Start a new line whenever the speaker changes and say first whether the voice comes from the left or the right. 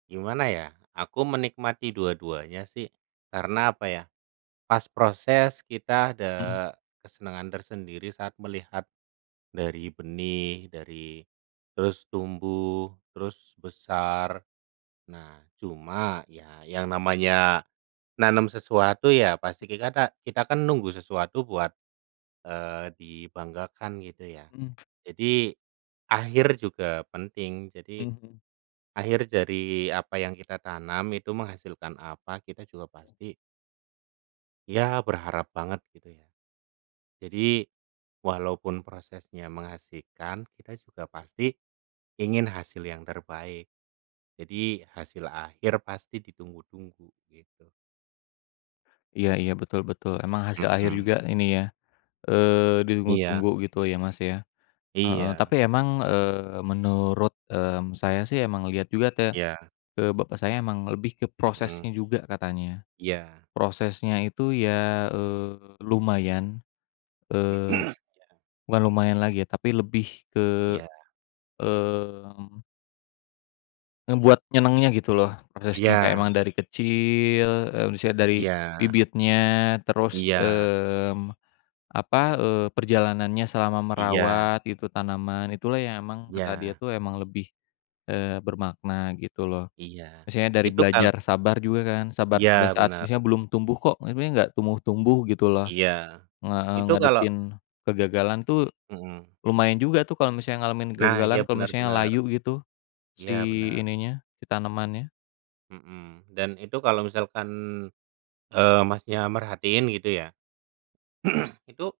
right: Gimana ya? Aku menikmati dua-duanya sih. Karena apa ya, pas proses kita ada
left: Hmm.
right: kesenangan tersendiri saat melihat dari benih, dari terus tumbuh, terus besar. Nah, cuma ya yang namanya nanem sesuatu ya pasti kikata kita kan nunggu sesuatu buat, eee, dibanggakan gitu ya.
left: Mmm.
right: Jadi akhir juga penting. Jadi
left: Hmm hmm.
right: akhir dari apa yang kita tanam itu menghasilkan apa kita juga pasti ya berharap banget gitu ya. Jadi walaupun prosesnya mengasyikkan, kita juga pasti ingin hasil yang terbaik. Jadi hasil akhir pasti ditunggu-tunggu gitu.
left: Iya iya, betul betul. Emang hasil akhir
right: Mmm.
left: juga ini ya, eee,
right: Iya.
left: ditunggu-tunggu gitu ya, Mas, ya. Heeh,
right: Iya.
left: tapi emang, eee, menurut, mmm, saya sih emang lihat juga te
right: Iya.
left: eee, bapak saya emang lebih ke
right: Hmm.
left: prosesnya juga katanya.
right: Iya.
left: Prosesnya itu ya, eee, lumayan, eee,
right: Iya.
left: bukan lumayan lagi ya tapi lebih ke,
right: Iya.
left: mmm ngebuat nyenengnya gitu loh, prosesnya kayak
right: Iya.
left: emang dari kecil, eee, maksudnya dari
right: Iya.
left: bibitnya, terus,
right: Iya.
left: mmm, apa, eee, perjalanannya selama
right: Iya.
left: merawat itu tanaman, itulah yang emang kata dia
right: Iya.
left: itu emang lebih, eee, bermakna, gitu loh.
right: Iya.
left: Misalnya dari
right: Itu kal
left: belajar sabar juga kan, sabar pada
right: Iya
left: saat
right: bener.
left: misalnya belum tumbuh kok, tapi ini nggak tumbuh-tumbuh gitu loh,
right: Iya,
left: heeh.
right: itu kalau
left: Ngadepin kegagalan tuh
right: Hmm.
left: lumayan juga tuh kalau misalnya ngalamin
right: Nah, iya
left: kegagalan, kalau
right: bener
left: misalnya
right: bener.
left: layu gitu, si
right: Iya bener.
left: ininya, si tanemannya.
right: Hmm. Dan itu kalau misalkan, eee, Masnya merhatiin gitu ya. Itu